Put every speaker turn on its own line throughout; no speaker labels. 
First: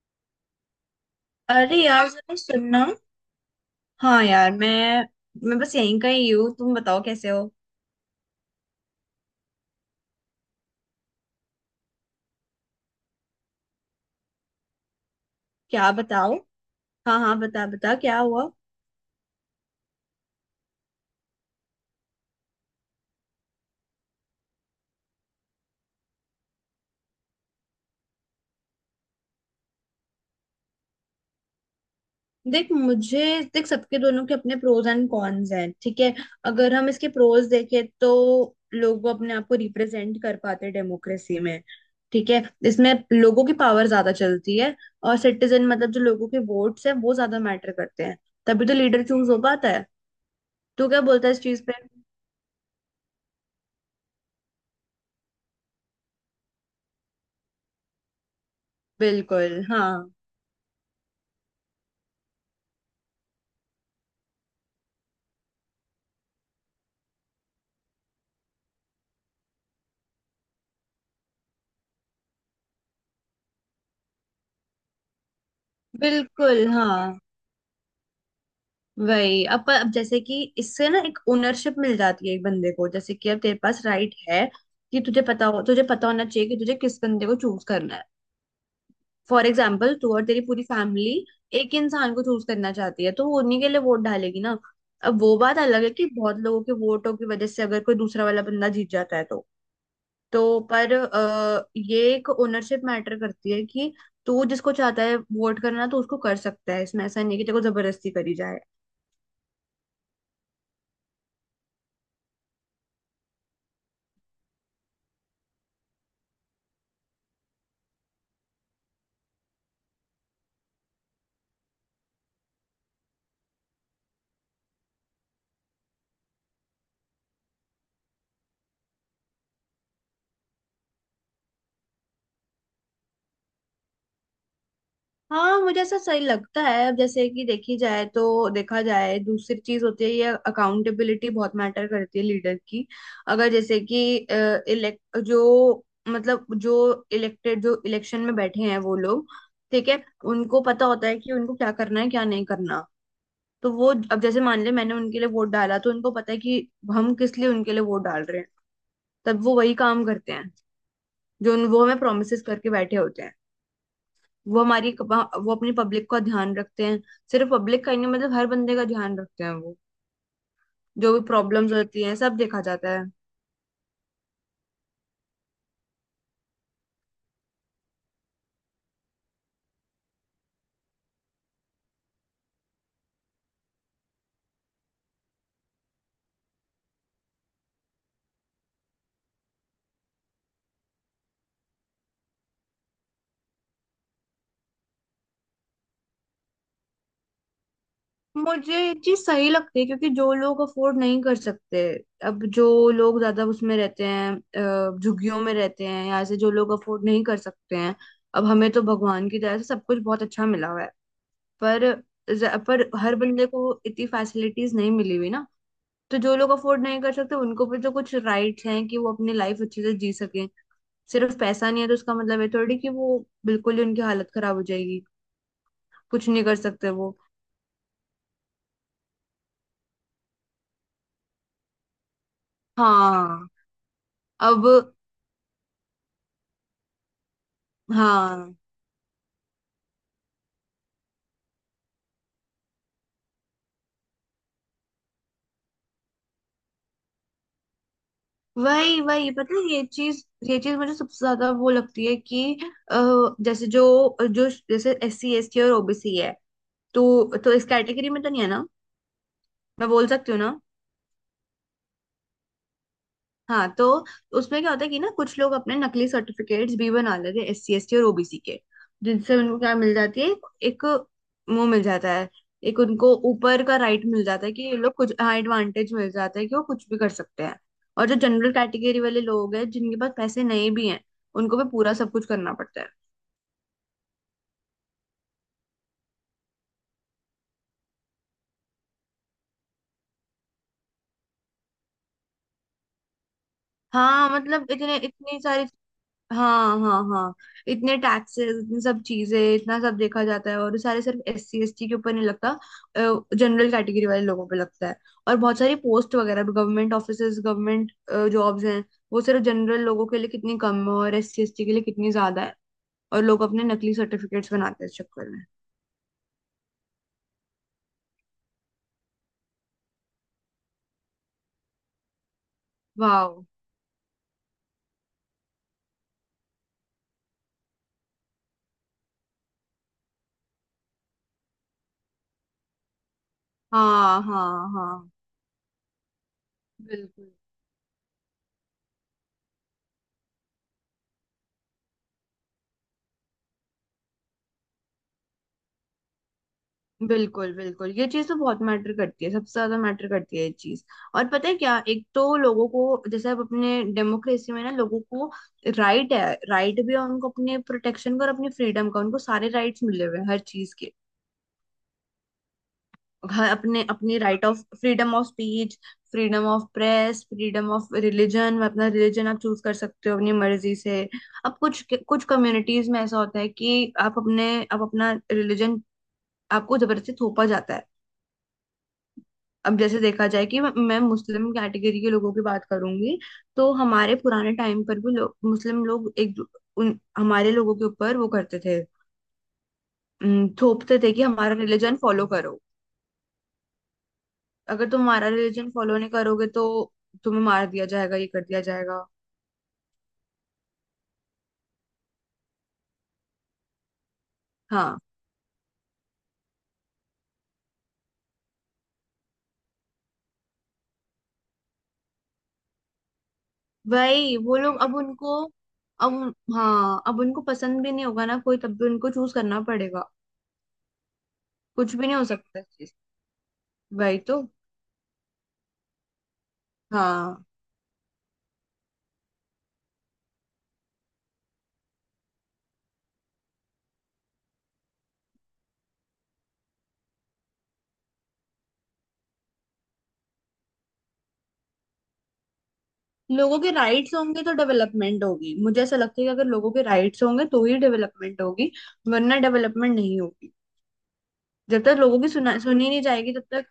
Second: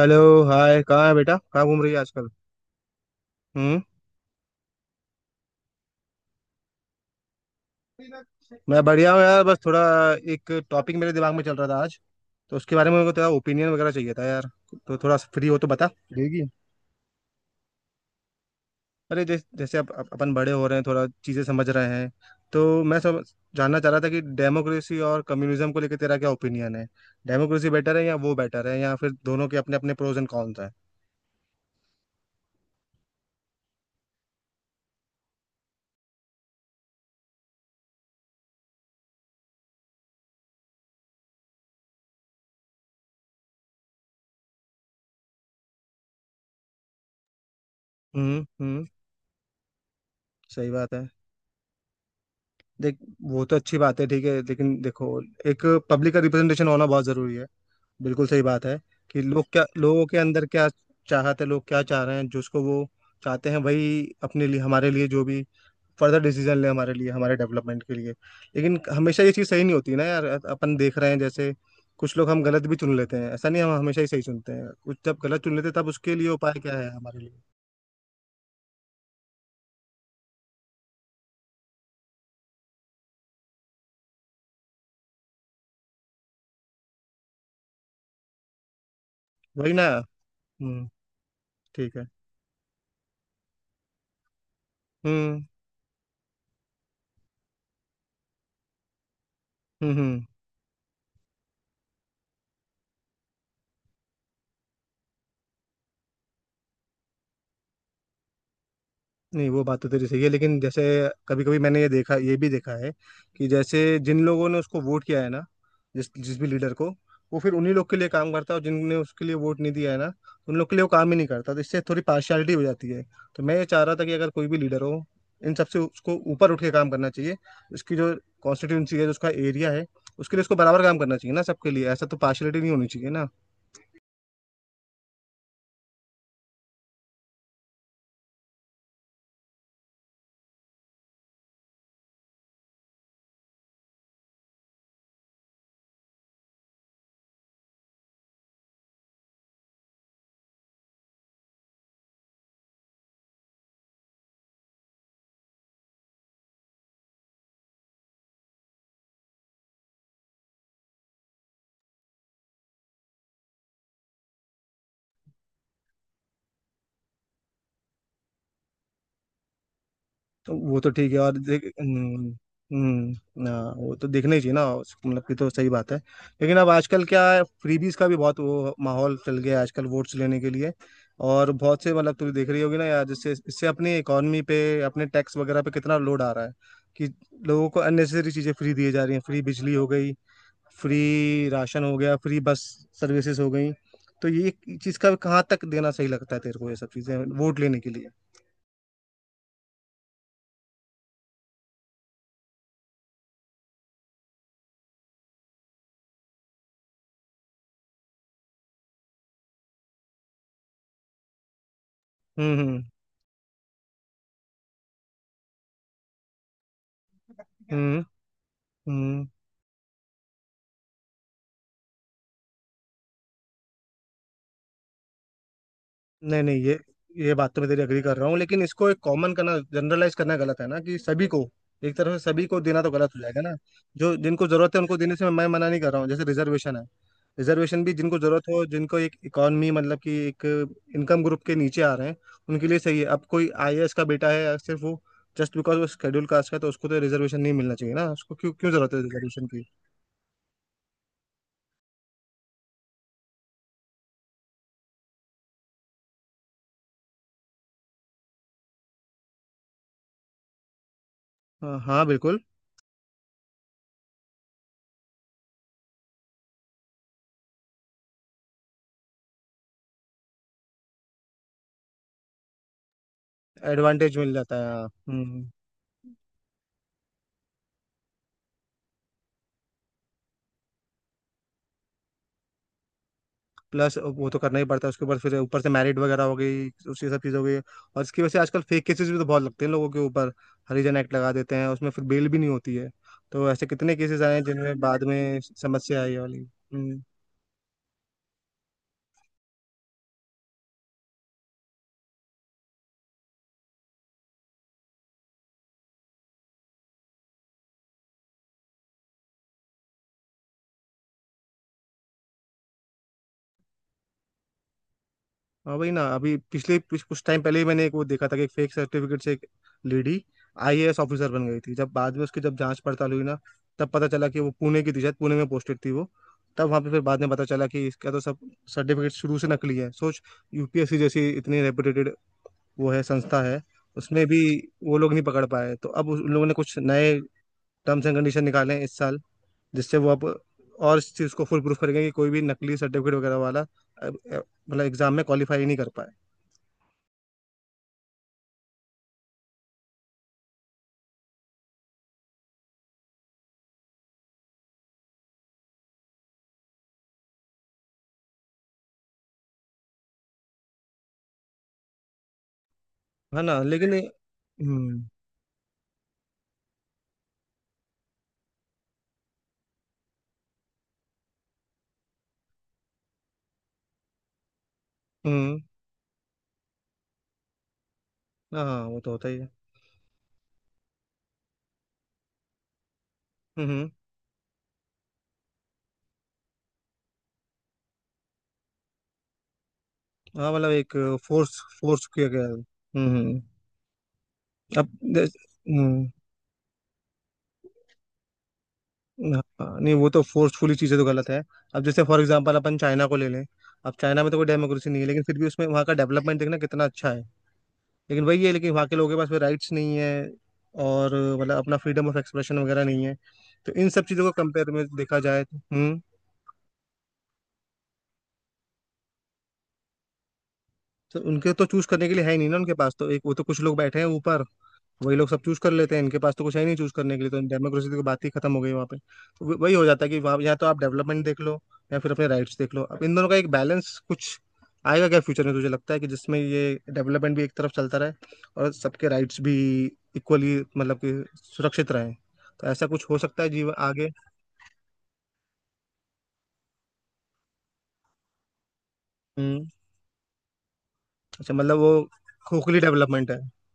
Hello hi. कहाँ है बेटा? कहाँ
अरे
घूम रही है
यार
आजकल?
जरा सुनना।
हम्म।
हाँ यार, मैं बस यहीं का ही हूँ। तुम बताओ कैसे हो?
मैं बढ़िया हूँ यार, बस थोड़ा एक टॉपिक मेरे दिमाग में चल रहा था आज। तो उसके बारे में मेरे को तेरा ओपिनियन वगैरह चाहिए था यार। तो थोड़ा फ्री हो तो बता
क्या बताओ।
देगी।
हाँ हाँ, बता बता क्या हुआ?
अरे जैसे जैसे अब अपन बड़े हो रहे हैं, थोड़ा चीज़ें समझ रहे हैं। तो मैं सब जानना चाह रहा था कि डेमोक्रेसी और कम्युनिज्म को लेकर तेरा क्या ओपिनियन है, डेमोक्रेसी बेटर है या वो बेटर है, या फिर दोनों के अपने अपने प्रोज एंड कॉन्स हैं?
देख मुझे देख, सबके दोनों के अपने प्रोज एंड कॉन्स हैं, ठीक है। अगर हम इसके प्रोज देखें तो लोग अपने आप को रिप्रेजेंट कर पाते डेमोक्रेसी में, ठीक है। इसमें लोगों की पावर ज्यादा चलती है और सिटीजन मतलब जो लोगों के वोट्स हैं वो ज्यादा मैटर करते हैं। तभी तो
हम्म।
लीडर चूज हो पाता है।
सही
तू
बात
क्या
है।
बोलता है इस चीज पे?
देख, वो तो अच्छी बात है, ठीक है, लेकिन देखो, एक पब्लिक का रिप्रेजेंटेशन होना बहुत जरूरी है। बिल्कुल सही बात है कि लोग
बिल्कुल
क्या,
हाँ।
लोगों के अंदर क्या चाहते हैं, लोग क्या चाह रहे हैं, जिसको वो चाहते हैं वही अपने लिए हमारे लिए जो भी फर्दर डिसीजन ले हमारे लिए हमारे डेवलपमेंट के लिए। लेकिन हमेशा ये चीज़ सही नहीं होती ना यार, अपन देख रहे हैं जैसे कुछ लोग हम गलत भी चुन लेते हैं, ऐसा नहीं हम हमेशा ही सही चुनते हैं। कुछ जब गलत चुन लेते हैं तब उसके लिए उपाय
बिल्कुल
क्या है हमारे
हाँ।
लिए?
वही अब जैसे कि इससे ना एक ओनरशिप मिल जाती है एक बंदे को, जैसे कि अब तेरे पास राइट है कि तुझे पता हो, तुझे पता होना चाहिए कि तुझे किस बंदे को चूज करना है। फॉर
वही ना।
एग्जाम्पल तू और तेरी पूरी
हम्म।
फैमिली एक
ठीक है।
इंसान को चूज करना चाहती है तो वो उन्हीं के लिए वोट डालेगी ना। अब वो
हम्म
बात अलग है कि बहुत लोगों के वोटों की वजह से अगर कोई दूसरा वाला बंदा जीत जाता है तो।
हम्म।
तो पर ये एक ओनरशिप मैटर करती है कि तू जिसको चाहता है वोट करना तो उसको कर सकता है। इसमें ऐसा नहीं है कि तेरे को जबरदस्ती करी जाए।
नहीं, वो बात तो तेरी सही है लेकिन जैसे कभी कभी मैंने ये देखा, ये भी देखा है, कि जैसे जिन लोगों ने उसको वोट किया है ना, जिस जिस भी लीडर को, वो फिर उन्हीं लोग के लिए काम करता है, और जिनने उसके लिए वोट नहीं दिया है ना उन लोग के लिए वो काम ही नहीं करता। तो इससे थोड़ी पार्शियलिटी हो जाती है। तो मैं ये चाह रहा था कि अगर कोई भी लीडर हो, इन सबसे उसको ऊपर उठ के काम करना चाहिए। उसकी जो कॉन्स्टिट्यूंसी है, जो उसका एरिया है, उसके लिए उसको बराबर काम करना चाहिए ना, सबके लिए। ऐसा तो पार्शियलिटी नहीं होनी चाहिए ना।
हाँ, मुझे ऐसा सही लगता है। अब जैसे कि देखी जाए तो देखा जाए, दूसरी चीज होती है ये अकाउंटेबिलिटी बहुत मैटर करती है लीडर की। अगर जैसे कि इलेक्ट जो मतलब जो इलेक्टेड जो इलेक्शन में बैठे हैं वो लोग, ठीक है। उनको पता होता है कि उनको क्या करना है क्या नहीं करना। तो वो, अब जैसे मान ले मैंने उनके लिए वोट डाला तो उनको पता है कि हम किस लिए उनके लिए वोट डाल रहे हैं। तब वो वही काम करते हैं वो हमें प्रोमिसेस करके बैठे होते हैं। वो अपनी पब्लिक का ध्यान रखते हैं, सिर्फ पब्लिक का ही नहीं मतलब हर बंदे का ध्यान रखते हैं वो।
तो वो तो ठीक
जो
है,
भी
और देख।
प्रॉब्लम्स होती हैं
हम्म।
सब देखा जाता है।
हाँ, वो तो देखना ही चाहिए ना। मतलब कि तो सही बात है। लेकिन अब आजकल क्या है, फ्रीबीज का भी बहुत वो माहौल चल गया है आजकल वोट्स लेने के लिए। और बहुत से, मतलब तुम देख रही होगी ना यार, जिससे इससे अपनी इकोनॉमी पे अपने टैक्स वगैरह पे कितना लोड आ रहा है, कि लोगों को अननेसेसरी चीजें फ्री दी जा रही हैं। फ्री बिजली हो गई, फ्री राशन हो गया, फ्री बस सर्विसेज हो गई। तो ये चीज का कहाँ तक देना सही लगता है तेरे को, ये सब चीजें वोट लेने के लिए?
मुझे ये चीज सही लगती है क्योंकि जो लोग अफोर्ड नहीं कर सकते, अब जो लोग ज्यादा उसमें रहते हैं, झुग्गियों में रहते हैं, या ऐसे जो लोग अफोर्ड नहीं कर सकते हैं। अब हमें तो भगवान की तरह से सब कुछ बहुत अच्छा मिला हुआ है पर
हम्म हम्म
पर हर बंदे को इतनी फैसिलिटीज नहीं मिली हुई ना। तो जो लोग अफोर्ड नहीं कर सकते उनको भी तो
हम्म
कुछ राइट्स हैं कि वो
हम्म।
अपनी लाइफ अच्छे से जी सकें। सिर्फ पैसा नहीं है तो उसका मतलब है थोड़ी कि वो बिल्कुल ही उनकी हालत खराब हो जाएगी, कुछ
नहीं
नहीं कर
नहीं, ये
सकते वो।
ये बात तो मैं तेरी एग्री कर रहा हूँ, लेकिन इसको एक कॉमन करना, जनरलाइज करना गलत है ना, कि सभी को एक तरह से सभी को देना तो गलत हो जाएगा
हाँ।
ना। जो जिनको जरूरत है उनको
अब।
देने से मैं मना नहीं कर रहा हूँ, जैसे रिजर्वेशन है। रिजर्वेशन भी जिनको जरूरत
हाँ,
हो, जिनको एक इकोनॉमी मतलब कि एक इनकम ग्रुप के नीचे आ रहे हैं, उनके लिए सही है। अब कोई आईएएस का बेटा है, या सिर्फ वो जस्ट बिकॉज वो शेड्यूल कास्ट का है, तो उसको तो रिजर्वेशन नहीं मिलना चाहिए ना, उसको क्यों क्यों जरूरत है
वही वही
रिजर्वेशन
पता
की?
है ये चीज। ये चीज मुझे सबसे ज्यादा वो लगती है कि अ, जैसे जो जो जैसे एस सी एस टी और ओबीसी है तो इस कैटेगरी में तो नहीं है ना, मैं बोल सकती हूँ ना।
हाँ हाँ, बिल्कुल।
हाँ तो उसमें क्या होता है कि ना कुछ लोग अपने नकली सर्टिफिकेट्स भी बना लेते हैं एस सी एस टी और ओबीसी के, जिनसे उनको क्या मिल जाती है। एक वो मिल जाता है, एक उनको ऊपर का राइट
एडवांटेज
मिल
मिल
जाता
जाता
है कि
है
ये
हाँ।
लोग कुछ,
हम्म
हाँ,
हम्म।
एडवांटेज मिल जाता है कि वो कुछ भी कर सकते हैं। और जो जनरल कैटेगरी वाले लोग हैं जिनके पास पैसे नहीं भी हैं उनको भी पूरा सब कुछ करना पड़ता है।
प्लस वो तो करना ही पड़ता है, उसके ऊपर फिर ऊपर से मैरिड वगैरह हो गई, उसकी सब चीज़ हो गई, और इसकी वजह से आजकल फेक केसेस भी तो बहुत लगते हैं लोगों के ऊपर। हरिजन एक्ट लगा देते हैं, उसमें फिर बेल भी नहीं होती है। तो ऐसे कितने केसेस
हाँ
आए हैं
मतलब
जिनमें
इतने,
बाद में
इतनी सारी,
समस्या आई है वाली।
हाँ
हम्म।
हाँ हाँ, इतने टैक्सेस, इतनी सब चीजें, इतना सब देखा जाता है और ये सारे सिर्फ एस सी एस टी के ऊपर नहीं लगता, जनरल कैटेगरी वाले लोगों पे लगता है। और बहुत सारी पोस्ट वगैरह भी, गवर्नमेंट ऑफिसेज, गवर्नमेंट जॉब्स हैं, वो सिर्फ जनरल लोगों के लिए कितनी कम है और एस सी एस टी के लिए कितनी ज्यादा है। और लोग अपने नकली सर्टिफिकेट्स बनाते हैं इस चक्कर में।
हाँ भाई ना, अभी पिछले कुछ कुछ टाइम पहले ही मैंने एक वो देखा था कि एक फेक सर्टिफिकेट से एक लेडी आईएएस ऑफिसर बन गई थी। जब बाद में उसकी जब जांच पड़ताल हुई ना,
वाह।
तब पता चला कि वो पुणे की थी, शायद पुणे में पोस्टेड थी वो। तब वहाँ पे फिर बाद में पता चला कि इसका तो सब सर्टिफिकेट शुरू से नकली है। सोच, यूपीएससी जैसी इतनी रेपुटेटेड वो है, संस्था है,
हाँ
उसमें भी
हाँ
वो लोग
हाँ।
नहीं पकड़ पाए। तो अब उन लोगों ने कुछ नए
बिल्कुल।
टर्म्स एंड कंडीशन निकाले हैं इस साल, जिससे वो अब और इस चीज़ को फुल प्रूफ करेंगे, कि कोई भी नकली सर्टिफिकेट वगैरह वाला मतलब एग्जाम में क्वालिफाई नहीं कर पाए।
बिल्कुल बिल्कुल, ये चीज तो बहुत मैटर करती है, सबसे ज्यादा मैटर करती है ये चीज। और पता है क्या, एक तो लोगों को जैसे अब अपने डेमोक्रेसी में ना लोगों को राइट है, राइट भी है उनको, अपने प्रोटेक्शन का और अपने फ्रीडम का, उनको सारे राइट्स मिले हुए हैं हर चीज के।
है
हर
ना,
अपने
लेकिन।
अपने राइट ऑफ
हम्म
freedom of speech, freedom of press, freedom of religion, अपना रिलीजन आप चूज कर सकते हो अपनी मर्जी से। अब कुछ कुछ कम्युनिटीज में ऐसा होता है कि आप अपने आप अपना
हम्म।
रिलीजन, आपको जबरदस्ती थोपा जाता है।
हाँ वो तो होता ही है।
अब जैसे देखा जाए, कि मैं मुस्लिम कैटेगरी के लोगों की बात करूंगी तो
हम्म।
हमारे पुराने टाइम पर भी मुस्लिम लोग उन हमारे लोगों के ऊपर वो करते थे,
हाँ मतलब एक
थोपते थे कि हमारा
फोर्स
रिलीजन
फोर्स किया
फॉलो
गया है।
करो।
हम्म। अब
अगर तुम हमारा
जैस-
रिलीजन फॉलो
हम्म।
नहीं करोगे तो तुम्हें मार दिया जाएगा, ये कर दिया जाएगा।
हाँ, नहीं वो तो फोर्सफुली चीज़ें तो गलत है। अब जैसे फॉर एग्जांपल अपन चाइना को ले लें। अब चाइना में तो कोई डेमोक्रेसी नहीं
हाँ,
है, लेकिन फिर भी उसमें वहाँ का डेवलपमेंट देखना कितना अच्छा है। लेकिन वही है, लेकिन वहाँ के लोगों के पास राइट्स नहीं है, और मतलब अपना फ्रीडम ऑफ एक्सप्रेशन वगैरह नहीं है। तो इन सब चीज़ों को
वही वो
कंपेयर
लोग।
में
अब
देखा
उनको
जाए तो। हम्म।
अब उन- हाँ, अब उनको पसंद भी नहीं होगा ना कोई, तब भी उनको चूज करना पड़ेगा,
तो उनके तो चूज
कुछ
करने
भी
के
नहीं
लिए
हो
है ही नहीं ना,
सकता इस
उनके पास
चीज।
तो एक, वो तो कुछ लोग बैठे हैं
वही
ऊपर,
तो।
वही लोग सब चूज कर लेते हैं, इनके पास तो कुछ है ही नहीं चूज करने के लिए। तो
हाँ,
डेमोक्रेसी की बात ही खत्म हो गई वहाँ पे। तो वही हो जाता है, कि वहाँ या तो आप डेवलपमेंट देख लो, या फिर अपने राइट्स देख लो। अब इन दोनों का एक बैलेंस कुछ आएगा क्या फ्यूचर में, तुझे लगता है, कि जिसमें ये डेवलपमेंट भी एक तरफ चलता रहे, और सबके राइट्स भी इक्वली मतलब कि सुरक्षित रहे? तो ऐसा कुछ हो सकता है
लोगों
जीवन
के
आगे?
राइट्स होंगे तो डेवलपमेंट होगी, मुझे ऐसा लगता है कि अगर लोगों के राइट्स होंगे तो ही डेवलपमेंट होगी, वरना
हम्म।
डेवलपमेंट नहीं होगी।
अच्छा मतलब
जब
वो
तक लोगों की सुना
खोखली
सुनी नहीं
डेवलपमेंट
जाएगी
है।
तब तक।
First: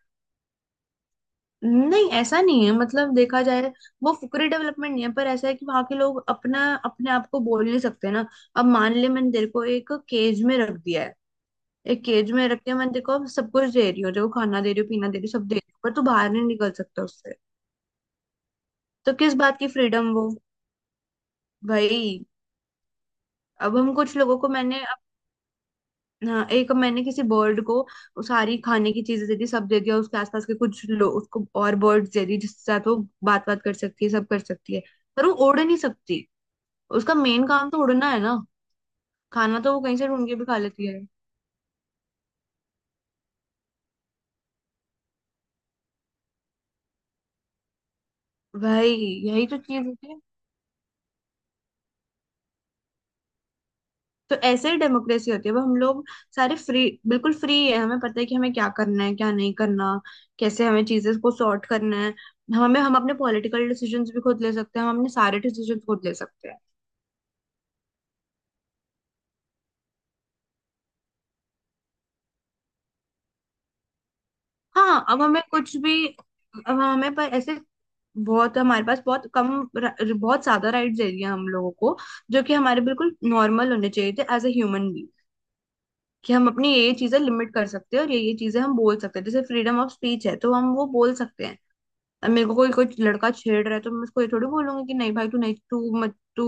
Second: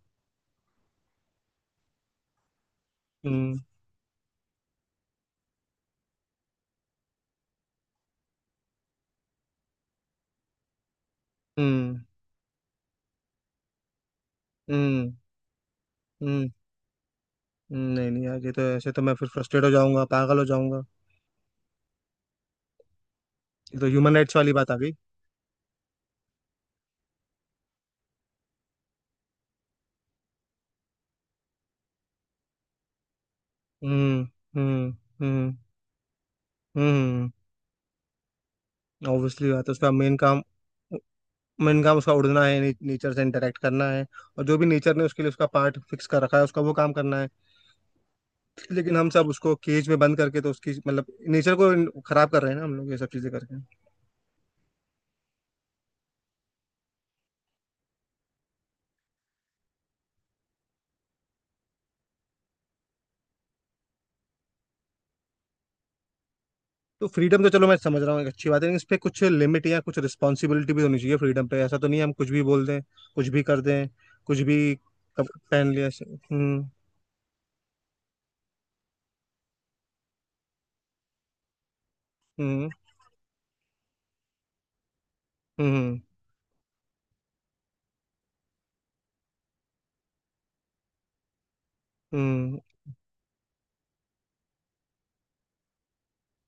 नहीं ऐसा नहीं है, मतलब देखा
हम्म
जाए वो फुकरे डेवलपमेंट नहीं है, पर ऐसा है कि वहां के लोग अपना अपने आप को बोल नहीं सकते ना। अब मान ले मैंने तेरे को एक केज में रख दिया है।
हम्म
एक केज में रख के मैंने तेरे को अब सब कुछ दे रही हूँ, देखो खाना दे रही हूँ, पीना
हम्म
दे रही हूँ, सब दे रही हूँ, पर तू बाहर नहीं
हम्म।
निकल सकता उससे।
नहीं नहीं यार, ये तो ऐसे तो मैं
तो
फिर
किस बात
फ्रस्ट्रेट
की
हो जाऊंगा,
फ्रीडम वो,
पागल हो जाऊंगा।
भाई? अब
ये तो
हम
ह्यूमन
कुछ
राइट्स
लोगों को
वाली बात आ
मैंने,
गई।
हाँ, एक मैंने किसी बर्ड को वो सारी खाने की चीजें दे दी, सब दे दिया, उसके आसपास के कुछ लोग उसको और बर्ड्स दे दी जिसके साथ वो बात बात कर सकती है,
हम्म
सब कर सकती है,
हम्म
पर वो
हम्म
उड़ नहीं सकती। उसका
हम्म।
मेन काम तो उड़ना है ना,
ऑब्वियसली
खाना
बात है
तो वो
उसका
कहीं से
मेन
ढूंढ के
काम।
भी खा लेती है
मेन काम उसका उड़ना है ने, नेचर से इंटरेक्ट करना है, और जो भी नेचर ने उसके लिए उसका पार्ट फिक्स कर रखा है उसका वो काम करना है।
भाई।
लेकिन हम सब
यही
उसको
तो चीज
केज में
होती
बंद
है।
करके तो उसकी मतलब नेचर को खराब कर रहे हैं ना हम लोग ये सब चीजें करके।
तो ऐसे ही डेमोक्रेसी होती है, वो हम लोग सारे फ्री, बिल्कुल फ्री है, हमें पता है कि हमें क्या करना है क्या नहीं करना, कैसे हमें चीजें को सॉर्ट करना है, हमें, हम अपने पॉलिटिकल डिसीजंस भी खुद ले सकते हैं, हम अपने सारे डिसीजंस खुद ले सकते हैं।
तो फ्रीडम तो, चलो मैं समझ रहा हूँ एक अच्छी बात है, लेकिन इस पे कुछ लिमिट या कुछ रिस्पॉन्सिबिलिटी भी होनी चाहिए फ्रीडम पे। ऐसा तो नहीं है हम कुछ भी बोल दें, कुछ भी कर दें, कुछ भी
हाँ, अब हमें
पहन
कुछ
लिया ऐसे।
भी। अब हमें, पर ऐसे बहुत हमारे पास बहुत कम र- बहुत ज्यादा राइट्स दे दिए हम लोगों को, जो कि
हम्म
हमारे बिल्कुल नॉर्मल होने चाहिए थे एज ए ह्यूमन बींग।
हम्म
कि हम अपनी ये चीजें लिमिट कर सकते हैं, और ये चीजें हम बोल सकते हैं, जैसे फ्रीडम ऑफ स्पीच है तो हम वो बोल सकते हैं। अब मेरे को
हम्म।
कोई कोई लड़का छेड़ रहा है तो मैं उसको ये थोड़ी बोलूंगी कि नहीं भाई तू नहीं तू मत तू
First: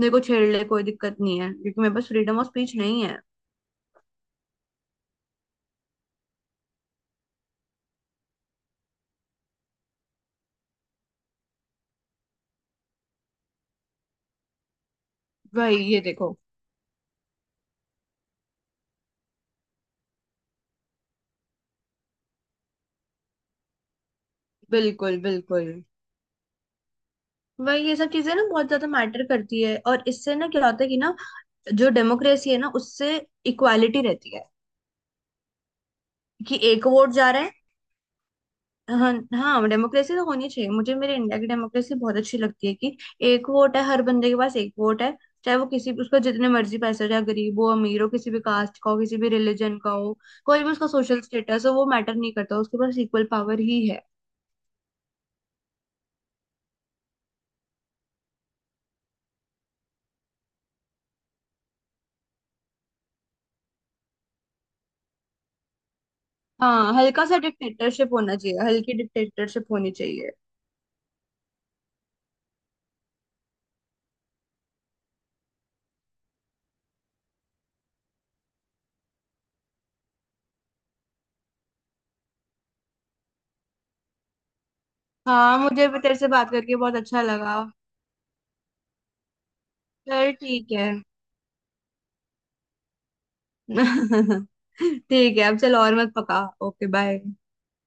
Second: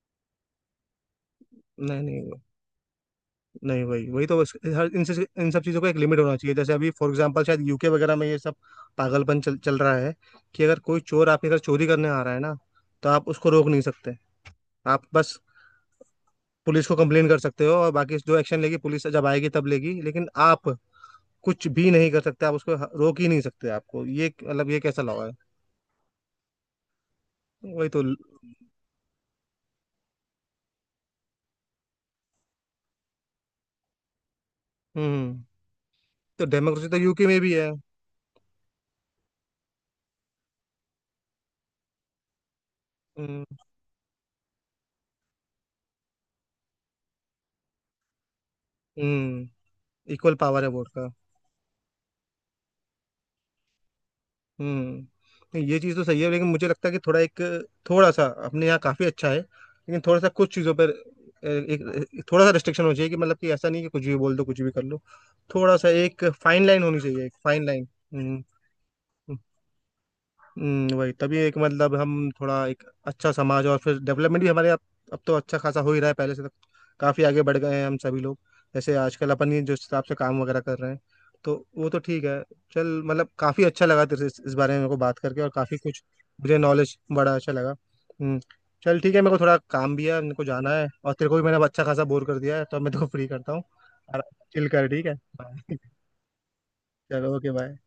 मेरे को छेड़ ले, कोई दिक्कत नहीं है, क्योंकि मेरे
नहीं
पास
नहीं
फ्रीडम ऑफ स्पीच नहीं है।
नहीं, वही वही तो बस, हर इन से इन सब चीज़ों का एक लिमिट होना चाहिए, जैसे अभी फॉर एग्जांपल शायद यूके वगैरह में ये सब पागलपन चल चल रहा है। कि अगर कोई चोर आपके घर चोरी करने आ रहा है ना, तो आप उसको रोक नहीं सकते। आप बस
भाई ये देखो।
पुलिस को कंप्लेन कर सकते हो, और बाकी जो एक्शन लेगी पुलिस जब आएगी तब लेगी, लेकिन आप कुछ भी नहीं कर सकते, आप उसको रोक ही नहीं सकते। आपको ये मतलब ये कैसा
बिल्कुल
लॉ है?
बिल्कुल। वही,
वही
ये
तो।
सब चीजें ना बहुत ज्यादा मैटर करती है, और इससे ना क्या होता है कि ना, जो डेमोक्रेसी है ना उससे इक्वालिटी रहती है
हम्म। तो
कि एक
डेमोक्रेसी तो
वोट
यूके
जा
में
रहा है।
भी है।
हाँ हाँ, डेमोक्रेसी तो होनी चाहिए, मुझे मेरे इंडिया की डेमोक्रेसी बहुत अच्छी लगती है कि
हम्म
एक वोट है, हर बंदे के पास एक वोट है। चाहे वो, किसी उसका जितने मर्जी पैसे हो, चाहे गरीब हो अमीर हो, किसी भी कास्ट का हो, किसी भी
हम्म।
रिलीजन का हो,
इक्वल
कोई
पावर है
भी उसका
वोट का।
सोशल स्टेटस हो, वो मैटर नहीं करता, उसके पास इक्वल पावर ही है।
हम्म। नहीं, ये चीज़ तो सही है, लेकिन मुझे लगता है कि थोड़ा एक, थोड़ा सा अपने यहाँ काफ़ी अच्छा है, लेकिन थोड़ा सा कुछ चीज़ों पर एक एक थोड़ा सा रिस्ट्रिक्शन होना चाहिए, कि मतलब कि ऐसा नहीं कि कुछ भी बोल दो, कुछ भी कर लो। थोड़ा सा एक फाइन लाइन
हाँ,
होनी
हल्का
चाहिए, एक
सा
फाइन लाइन।
डिक्टेटरशिप होना चाहिए, हल्की डिक्टेटरशिप होनी चाहिए।
वही तभी एक मतलब हम थोड़ा एक अच्छा समाज और फिर डेवलपमेंट भी हमारे अब। अब तो अच्छा खासा हो ही रहा है पहले से तो, काफ़ी आगे बढ़ गए हैं हम सभी लोग। जैसे आजकल अपन ये जो हिसाब से काम वगैरह कर रहे हैं, तो वो तो ठीक है। चल मतलब काफ़ी अच्छा लगा तेरे से इस बारे में मेरे को बात करके, और
हाँ
काफ़ी
मुझे भी
कुछ
तेरे से बात
मुझे
करके बहुत
नॉलेज
अच्छा
बड़ा अच्छा
लगा।
लगा। हम्म। चल ठीक है, मेरे को थोड़ा काम भी है,
चल
मेरे को जाना
ठीक है।
है, और तेरे को भी मैंने अब अच्छा खासा बोर कर दिया है, तो अब मैं तेरे को फ्री करता हूँ। आराम चिल कर, ठीक है
ठीक है, अब चल
Bye.
और मत पका। Okay bye.
चलो ओके बाय।